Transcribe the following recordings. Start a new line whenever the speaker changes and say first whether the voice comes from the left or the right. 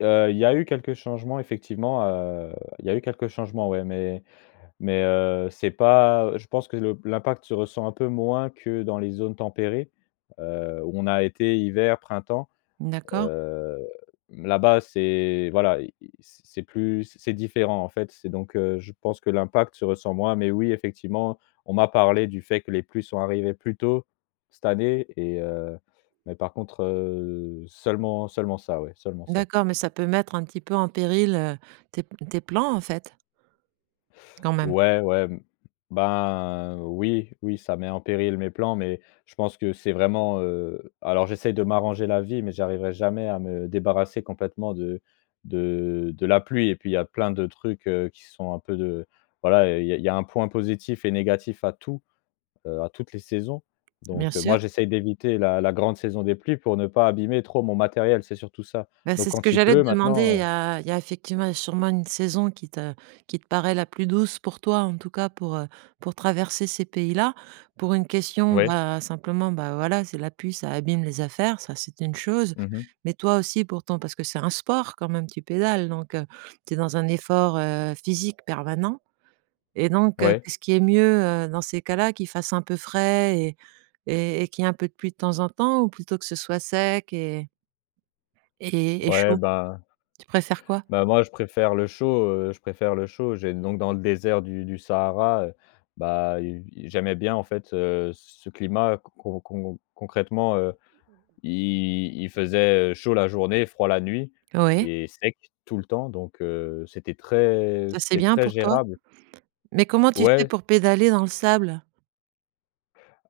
left: Heu, il y a eu quelques changements effectivement, heu, il y eu quelques changements ouais, mais mais heu, c'est pas je pense que le l'impact se ressent un peu moins que dans les zones tempérées, heu, où on a été, hiver, printemps.
right: Mmh d'accord.
left: Heu, là-bas, c'est voilà, i i c'est plus c'est différent en fait. C'est donc heu je pense que l'impact se ressent moins, mais oui, effectivement, on m'a parlé du fait que les pluies sont arrivées plus tôt cette année et heu, mais par contre, heu, seulement seulement ça, ouais, seulement ça.
right: D'accord, mais ça peut mettre un petit peu en péril, heu, tes p tes plans en fait? Quand même.
left: Ouais, ouais, mmh ben oui, oui ça met en péril mes plans mais je pense que c'est vraiment, heu, alors j'essaye de m'arranger la vie mais j'arriverai jamais à me débarrasser complètement de de de la pluie et puis il y a plein de trucs, heu, qui sont un peu de voilà, il y a il y a un point positif et négatif à tout, heu, à toutes les saisons,
right: Bien
left: donc heu,
right: sûr.
left: moi j'essaye d'éviter la la grande saison des pluies pour ne pas abîmer trop mon matériel, c'est surtout ça,
right: Bah,
left: donc
right: c'est ce que
left: quand il
right: j'allais
left: pleut
right: te demander. Il
left: maintenant,
right: y
left: heu
right: a il y a effectivement et sûrement une saison qui te qui te paraît la plus douce pour toi, en tout cas pour, heu, pour traverser ces pays-là. Pour une question,
left: Ouais.
right: bah, simplement, bah, voilà c'est la pluie, ça abîme les affaires, ça c'est une chose,
left: Mmh mh.
right: mais toi aussi, pourtant, parce que c'est un sport quand même, tu pédales, donc heu, tu es dans un effort, heu, physique permanent, et donc heu,
left: Ouais.
right: qu'est-ce qui est mieux, heu, dans ces cas-là? Qu'il fasse un peu frais et et et qu'il y ait un peu de pluie de temps en temps? Ou plutôt que ce soit sec et et et
left: Ouais
right: chaud?
left: bah
right: Tu préfères quoi?
left: Bah, moi je préfère le chaud, heu, je préfère le chaud. J'ai donc dans le désert du du Sahara, heu, bah, il i j'aimais bien en fait, heu, c ce climat con con recon concrètement, heu, il il faisait, heu, chaud, la journée, froid la nuit
right: Oui.
left: et sec, tout le temps donc heu, c'était très
right: Ça, c'est
left: c'était
right: bien
left: très
right: pour toi?
left: gérable.
right: Mais comment tu fais
left: Ouais.
right: pour pédaler dans le sable?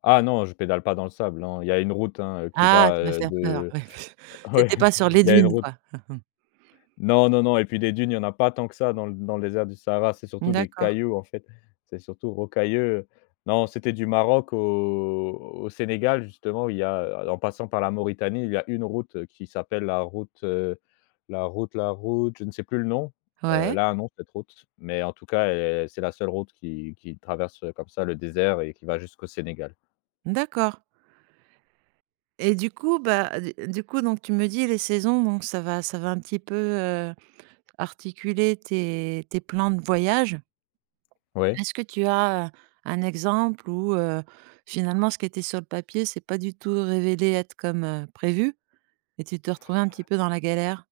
left: Ah non je pédale pas dans le sable, non, il y a une route hein heu, qui
right: Ah,
left: va,
right: tu m'as
left: heu,
right: faire peur.
left: de
right: Ouais tu
left: ouais
right: étais pas sur les
left: il y a une
right: dunes
left: route
right: quoi?
left: Non, non, non et puis des dunes, il y en a pas tant que ça dans l dans le désert du Sahara, c'est
right: Mmh
left: surtout des
right: d'accord.
left: cailloux en fait, c'est surtout rocailleux, heu, non, c'était du Maroc au au Sénégal justement, il y a, heu, en passant par la Mauritanie, il y a une route qui s'appelle la route, heu, la route la route, je ne sais plus le nom. Heu,
right: Ouais.
left: elle a un nom cette route, mais en tout cas, elle c'est la seule route qui qui traverse comme ça le désert et qui va jusqu'au Sénégal.
right: D'accord. Et du coup, bah, d du coup donc tu me dis les saisons, donc ça va ça va un petit peu, heu, articuler tes tes plans de voyage.
left: Ouais.
right: Est-ce que tu as un exemple où, heu, finalement ce qui était sur le papier, c'est pas du tout révélé être comme, heu, prévu et tu t'es retrouvé un petit peu dans la galère?